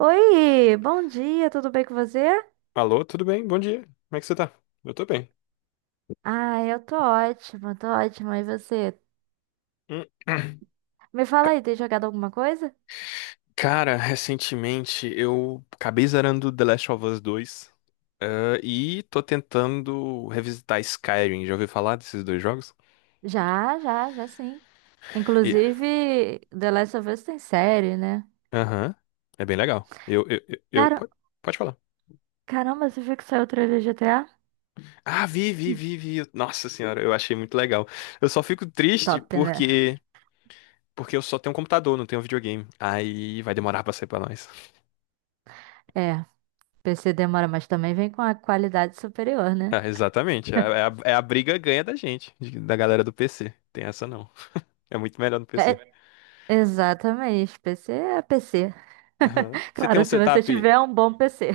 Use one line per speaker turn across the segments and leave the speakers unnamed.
Oi, bom dia, tudo bem com você?
Alô, tudo bem? Bom dia. Como é que você tá? Eu tô bem.
Ah, eu tô ótima, tô ótima. E você?
Hum.
Me fala aí, tem jogado alguma coisa?
Cara, recentemente eu acabei zerando The Last of Us 2, e tô tentando revisitar Skyrim. Já ouviu falar desses dois jogos?
Já, já, já sim.
E-
Inclusive, The Last of Us tem série, né?
Aham. É bem legal.
Cara,
Pode falar.
caramba, você viu que saiu o trailer de GTA?
Ah, vi, vi, vi, vi. Nossa senhora, eu achei muito legal. Eu só fico triste
Top, né?
porque eu só tenho um computador, não tenho videogame. Aí vai demorar pra sair pra nós.
É, PC demora, mas também vem com a qualidade superior, né?
Ah, exatamente. É a briga ganha da gente, da galera do PC. Tem essa não. É muito melhor no PC.
É, exatamente, PC é PC.
Aham.
Claro, se você tiver um bom PC.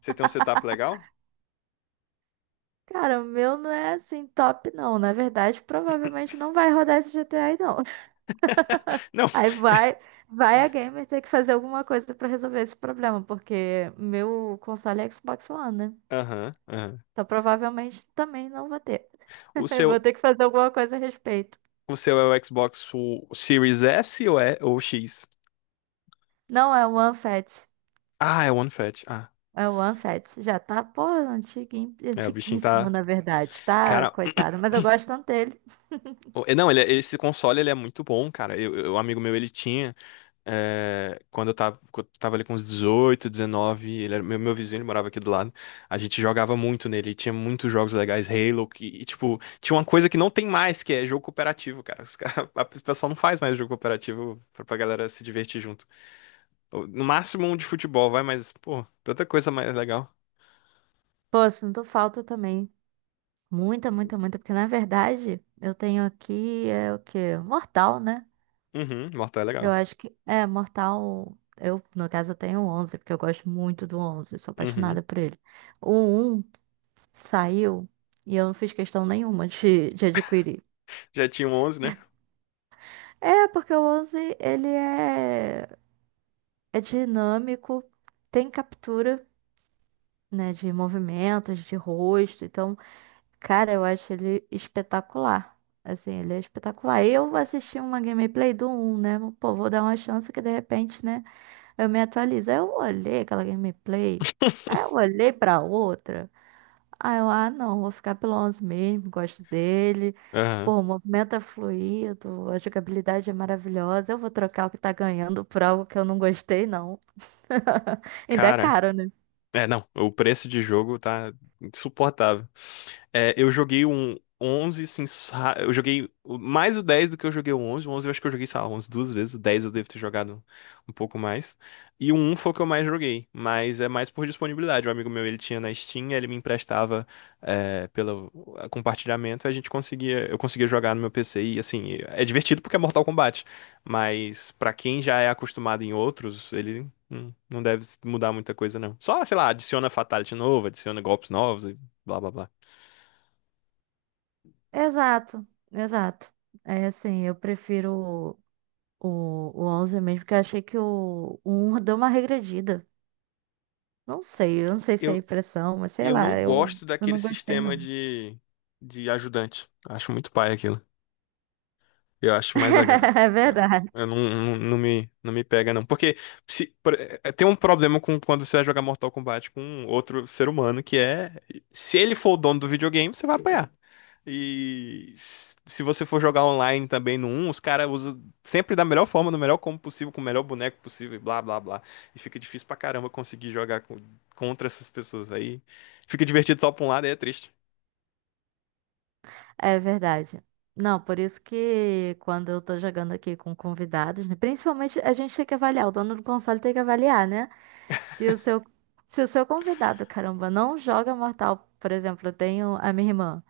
Você tem um setup legal?
Cara, o meu não é assim top, não. Na verdade, provavelmente não vai rodar esse GTA, aí, não.
Não.
Aí vai a gamer ter que fazer alguma coisa pra resolver esse problema, porque meu console é Xbox One, né?
Aham, aham.
Então provavelmente também não vou ter.
O
Eu vou
seu,
ter que fazer alguma coisa a respeito.
o seu é o Xbox o Series S ou é ou X?
Não é o One OneFat.
Ah, é o One Fat. Ah,
É o One OneFat. Já tá, pô, antiguinho,
é, o bichinho
antiguíssimo,
tá,
na verdade, tá?
cara,
Coitado. Mas eu gosto tanto dele.
não, esse console ele é muito bom, cara. Um amigo meu ele tinha. É, quando eu tava ali com uns 18, 19, ele era meu vizinho, ele morava aqui do lado. A gente jogava muito nele, e tinha muitos jogos legais, Halo, que, e, tipo, tinha uma coisa que não tem mais, que é jogo cooperativo, cara. Os cara, o pessoal não faz mais jogo cooperativo pra galera se divertir junto. No máximo um de futebol, vai, mas, pô, tanta coisa mais legal.
Pô, sinto falta também. Muita, muita, muita, porque na verdade eu tenho aqui é o quê? Mortal, né?
Uhum, Mortal é
Eu
legal.
acho que é Mortal. Eu, no caso, eu tenho o 11 porque eu gosto muito do onze, sou
Uhum.
apaixonada por ele. O um saiu e eu não fiz questão nenhuma de adquirir.
Já tinha um 11, né?
É, porque o 11 ele é, dinâmico, tem captura, né, de movimentos, de rosto. Então, cara, eu acho ele espetacular. Assim, ele é espetacular. Eu assisti uma gameplay do um, né? Pô, vou dar uma chance que de repente, né? Eu me atualizo. Aí eu olhei aquela gameplay. Aí eu olhei pra outra. Aí eu, ah, não, vou ficar pelo 11 mesmo. Gosto dele.
Aham.
Pô, o movimento é fluido. A jogabilidade é maravilhosa. Eu vou trocar o que tá ganhando por algo que eu não gostei, não. Ainda é
Cara.
caro, né?
É, não, o preço de jogo tá insuportável. É, eu joguei um 11 assim, eu joguei mais o 10 do que eu joguei o onze. O 11 eu acho que eu joguei, sei lá, umas duas vezes. O 10 eu devo ter jogado um pouco mais. E o 1 foi o que eu mais joguei, mas é mais por disponibilidade. Um amigo meu, ele tinha na Steam, ele me emprestava é, pelo compartilhamento, a gente conseguia, eu conseguia jogar no meu PC e, assim, é divertido porque é Mortal Kombat, mas pra quem já é acostumado em outros, ele. Não deve mudar muita coisa, não. Só, sei lá, adiciona Fatality novo, adiciona golpes novos e blá blá blá.
Exato, exato. É assim, eu prefiro. O 11 mesmo, porque eu achei que o 1 deu uma regredida. Não sei, eu não sei se é
Eu,
impressão, mas sei
eu não
lá, eu,
gosto
eu
daquele
não gostei
sistema
não.
de ajudante. Acho muito pai aquilo. Eu acho mais legal.
É
Ah,
verdade,
eu não, não, não me pega, não. Porque se, por- eh, tem um problema com quando você vai jogar Mortal Kombat com um outro ser humano, que é, se ele for o dono do videogame, você vai apanhar. E se você for jogar online também no um, os caras usam sempre da melhor forma, do melhor combo possível, com o melhor boneco possível, e blá blá blá. E fica difícil pra caramba conseguir jogar contra essas pessoas aí. Fica divertido só pra um lado e é triste.
é verdade. Não, por isso que quando eu tô jogando aqui com convidados, né, principalmente a gente tem que avaliar, o dono do console tem que avaliar, né? Se o seu, se o seu convidado, caramba, não joga Mortal, por exemplo, eu tenho a minha irmã.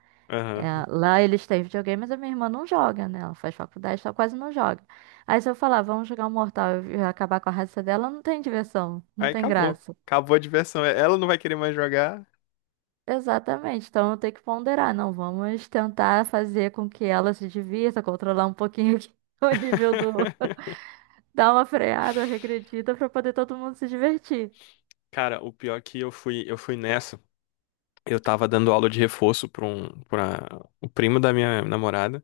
É,
Aham.
lá eles têm videogame, mas a minha irmã não joga, né? Ela faz faculdade, só quase não joga. Aí se eu falar, vamos jogar um Mortal e acabar com a raça dela, não tem diversão, não
Aí
tem
acabou.
graça.
Acabou a diversão. É, ela não vai querer mais jogar.
Exatamente, então eu tenho que ponderar, não, vamos tentar fazer com que ela se divirta, controlar um pouquinho aqui o nível do... Dar uma freada, regredida, pra poder todo mundo se divertir.
Cara, o pior é que eu fui nessa. Eu tava dando aula de reforço pra o primo da minha namorada.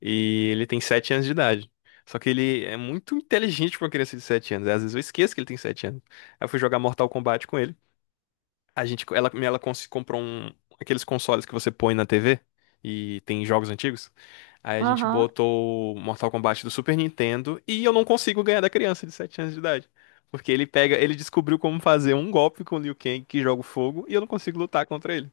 E ele tem 7 anos de idade. Só que ele é muito inteligente pra uma criança de 7 anos. Às vezes eu esqueço que ele tem 7 anos. Aí eu fui jogar Mortal Kombat com ele. A gente, ela cons- comprou um, aqueles consoles que você põe na TV e tem jogos antigos. Aí a gente
Aham.
botou o Mortal Kombat do Super Nintendo e eu não consigo ganhar da criança de 7 anos de idade. Porque ele pega, ele descobriu como fazer um golpe com o Liu Kang que joga o fogo e eu não consigo lutar contra ele.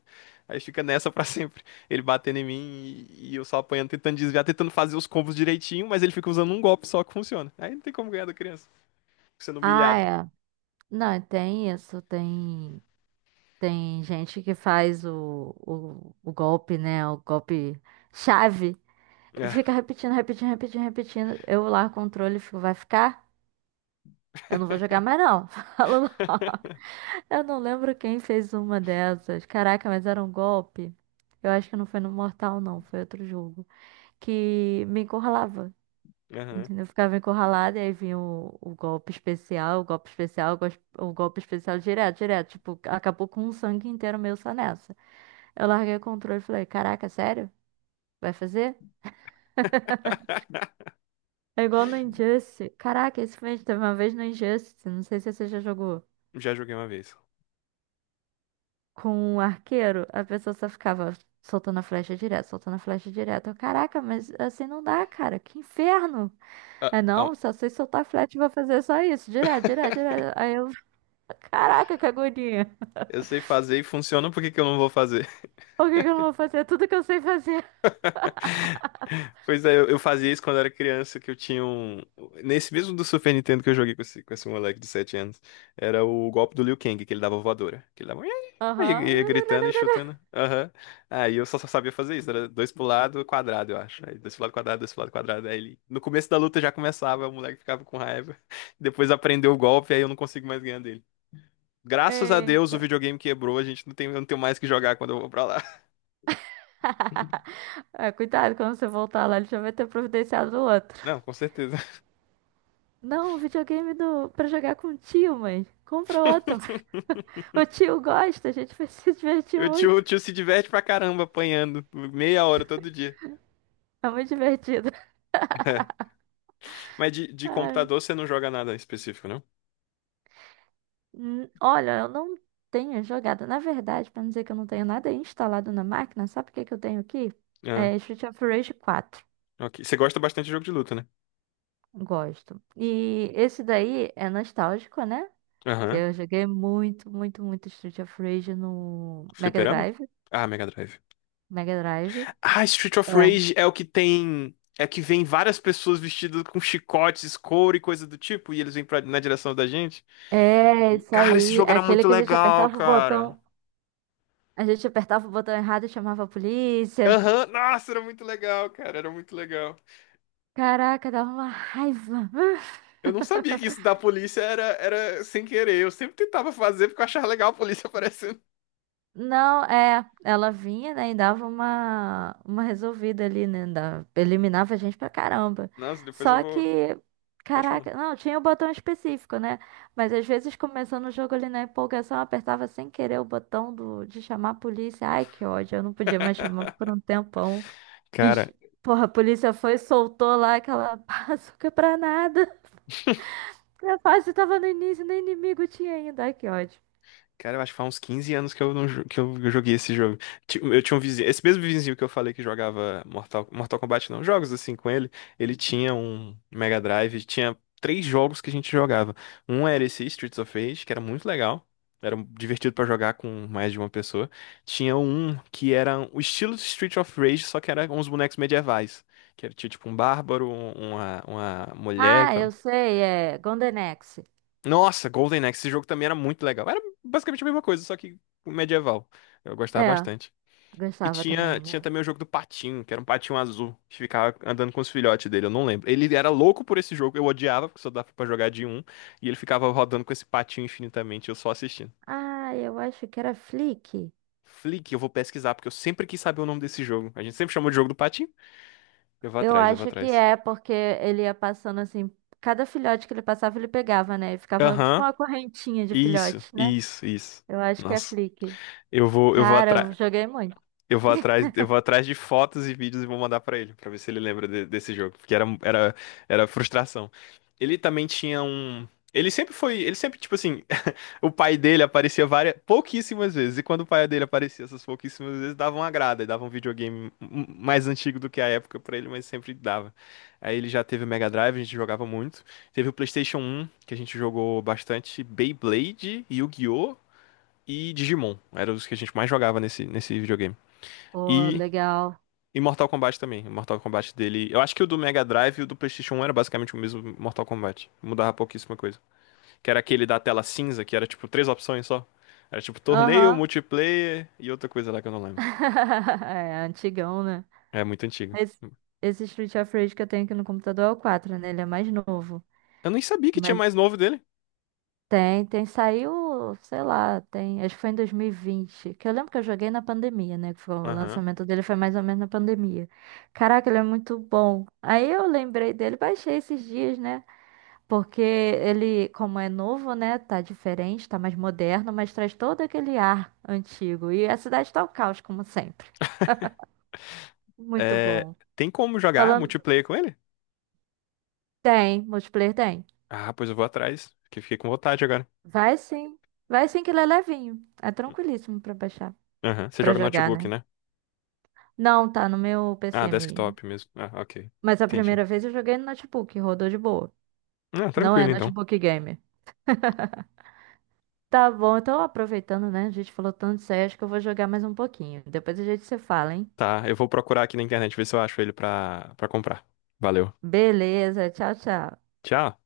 Aí fica nessa pra sempre. Ele batendo em mim e eu só apanhando, tentando desviar, tentando fazer os combos direitinho, mas ele fica usando um golpe só que funciona. Aí não tem como ganhar da criança, fica sendo
Ah,
humilhado.
é. Não, tem isso, tem... Tem gente que faz o golpe, né? O golpe chave.
É.
Fica repetindo, repetindo, repetindo, repetindo. Eu lá, controle, fico, vai ficar? Eu não vou jogar mais, não. Falo, não. Eu não lembro quem fez uma dessas. Caraca, mas era um golpe. Eu acho que não foi no Mortal, não. Foi outro jogo. Que me encurralava.
Aham.
Entendeu? Eu ficava encurralada e aí vinha o golpe especial, o golpe especial, o golpe especial direto, direto. Tipo, acabou com um sangue inteiro meu só nessa. Eu larguei o controle e falei, caraca, sério? Vai fazer? É igual no Injustice. Caraca, esse filme teve uma vez no Injustice, não sei se você já jogou.
Já joguei uma vez.
Com um arqueiro, a pessoa só ficava soltando a flecha direto, soltando a flecha direto. Eu, caraca, mas assim não dá, cara. Que inferno.
Ah,
É
ah.
não, só sei soltar a flecha e vou fazer só isso. Direto, direto, direto. Aí eu, caraca, que agonia.
Eu sei fazer e funciona, por que que eu não vou fazer?
Por que que eu não vou fazer tudo que eu sei fazer?
Pois é, eu fazia isso quando era criança, que eu tinha um. Nesse mesmo do Super Nintendo que eu joguei com esse moleque de 7 anos, era o golpe do Liu Kang, que ele dava voadora. Que ele dava. Aí
Aham.
ia gritando e chutando. Aham. Aí eu só sabia fazer isso. Era dois pro lado, quadrado, eu acho. Aí dois pro lado, quadrado, dois pro lado, quadrado. Aí ele. No começo da luta já começava, o moleque ficava com raiva. Depois aprendeu o golpe, aí eu não consigo mais ganhar dele. Graças a Deus o
Eita.
videogame quebrou, a gente não tem, eu não tenho mais o que jogar quando eu vou pra lá.
É, cuidado, quando você voltar lá, ele já vai ter providenciado o outro.
Não, com certeza.
Não, o videogame do... pra jogar com o tio, mãe. Compra outro. O tio gosta, a gente vai se divertir
O
muito.
tio se diverte pra caramba apanhando por meia hora todo dia.
É muito divertido.
Mas de
Ai,
computador você não joga nada específico, não?
olha, eu não tenho jogado. Na verdade, pra não dizer que eu não tenho nada instalado na máquina, sabe o que que eu tenho aqui?
Ah,
É Street of Rage 4.
ok. Você gosta bastante de jogo de luta, né?
Gosto. E esse daí é nostálgico, né? Que
Aham.
eu joguei muito, muito, muito Street of Rage no Mega
Fliperama?
Drive.
Ah, Mega Drive.
Mega Drive.
Ah, Street of
É.
Rage é o que tem. É que vem várias pessoas vestidas com chicotes, couro e coisa do tipo, e eles vêm pra, na direção da gente. E
É,
tipo,
isso
cara, esse
aí.
jogo era
Aquele
muito
que a gente
legal,
apertava o
cara.
botão. A gente apertava o botão errado e chamava a polícia.
Aham, nossa, era muito legal, cara, era muito legal.
Caraca, dava uma raiva.
Eu não sabia que isso da polícia era, era sem querer. Eu sempre tentava fazer porque eu achava legal a polícia aparecendo.
Não, é, ela vinha, né, e dava uma, resolvida ali, né, da- eliminava a gente pra caramba.
Nossa, depois eu
Só
vou.
que,
Pode falar.
caraca, não, tinha o botão específico, né, mas às vezes começando o jogo ali na empolgação, eu apertava sem querer o botão de chamar a polícia. Ai, que ódio, eu não podia mais chamar por um tempão. E,
Cara,
porra, a polícia foi e soltou lá aquela bazuca pra nada. A fase tava no início, nem inimigo tinha ainda. Ai, que ódio.
cara, eu acho que faz uns 15 anos que eu não jo- que eu joguei esse jogo. Eu tinha um vizinho, esse mesmo vizinho que eu falei que jogava Mortal Kombat, não, jogos assim com ele, ele tinha um Mega Drive, tinha três jogos que a gente jogava. Um era esse Streets of Rage, que era muito legal, era divertido pra jogar com mais de uma pessoa. Tinha um que era o estilo de Streets of Rage, só que era uns bonecos medievais, que era tinha, tipo um bárbaro, uma mulher.
Ah, eu sei, é Gondenex.
Nossa, Golden Axe, esse jogo também era muito legal. Era basicamente a mesma coisa, só que medieval. Eu gostava
É,
bastante. E
gostava também
tinha
muito.
também o jogo do patinho, que era um patinho azul, que ficava andando com os filhotes dele, eu não lembro. Ele era louco por esse jogo, eu odiava, porque só dava pra jogar de um, e ele ficava rodando com esse patinho infinitamente, eu só assistindo.
Ah, eu acho que era Flick.
Flick, eu vou pesquisar, porque eu sempre quis saber o nome desse jogo. A gente sempre chamou de jogo do patinho. Eu vou
Eu
atrás, eu vou
acho que
atrás.
é, porque ele ia passando assim, cada filhote que ele passava, ele pegava, né? E ficava tipo
Aham,
uma correntinha de
isso,
filhotes, né?
isso, isso.
Eu acho que é
Nossa,
Flick.
eu vou
Cara,
atrás.
eu joguei muito.
Eu vou atrás de fotos e vídeos e vou mandar pra ele, pra ver se ele lembra desse jogo, porque era, era frustração. Ele também tinha um, ele sempre foi, ele sempre tipo assim, o pai dele aparecia várias, pouquíssimas vezes, e quando o pai dele aparecia essas pouquíssimas vezes, dava uma grada, e dava um videogame mais antigo do que a época pra ele, mas sempre dava. Aí ele já teve o Mega Drive, a gente jogava muito. Teve o PlayStation um que a gente jogou bastante Beyblade, Yu-Gi-Oh! E Digimon. Eram os que a gente mais jogava nesse videogame.
Pô,
e
legal.
e Mortal Kombat também. O Mortal Kombat dele. Eu acho que o do Mega Drive e o do PlayStation 1 era basicamente o mesmo Mortal Kombat. Mudava pouquíssima coisa. Que era aquele da tela cinza, que era tipo três opções só. Era tipo torneio,
Aham.
multiplayer e outra coisa lá que eu não lembro.
É, antigão, né?
É muito antigo.
Esse, esse Street of Rage que eu tenho aqui no computador é o 4, né? Ele é mais novo.
Eu nem sabia que tinha
Mas
mais novo dele.
Saiu, sei lá, tem, acho que foi em 2020, que eu lembro que eu joguei na pandemia, né, que foi, o
Aham.
lançamento dele foi mais ou menos na pandemia. Caraca, ele é muito bom. Aí eu lembrei dele, baixei esses dias, né, porque ele, como é novo, né, tá diferente, tá mais moderno, mas traz todo aquele ar antigo. E a cidade tá o caos, como sempre. Muito
É,
bom.
tem como jogar
Falando,
multiplayer com ele?
tem, multiplayer tem.
Ah, pois eu vou atrás. Que fiquei com vontade agora.
Vai sim, vai sim que ele é levinho, é tranquilíssimo pra baixar,
Aham. Você
pra
joga no
jogar, né.
notebook, né?
Não, tá no meu
Ah,
PC mesmo.
desktop mesmo. Ah, ok.
Mas a
Entendi.
primeira vez eu joguei no notebook, rodou de boa.
Ah,
Não é
tranquilo então.
notebook gamer. Tá bom, então aproveitando, né? A gente falou tanto de sério, acho que eu vou jogar mais um pouquinho. Depois a gente se fala, hein?
Tá, eu vou procurar aqui na internet ver se eu acho ele pra comprar. Valeu.
Beleza, tchau, tchau.
Tchau.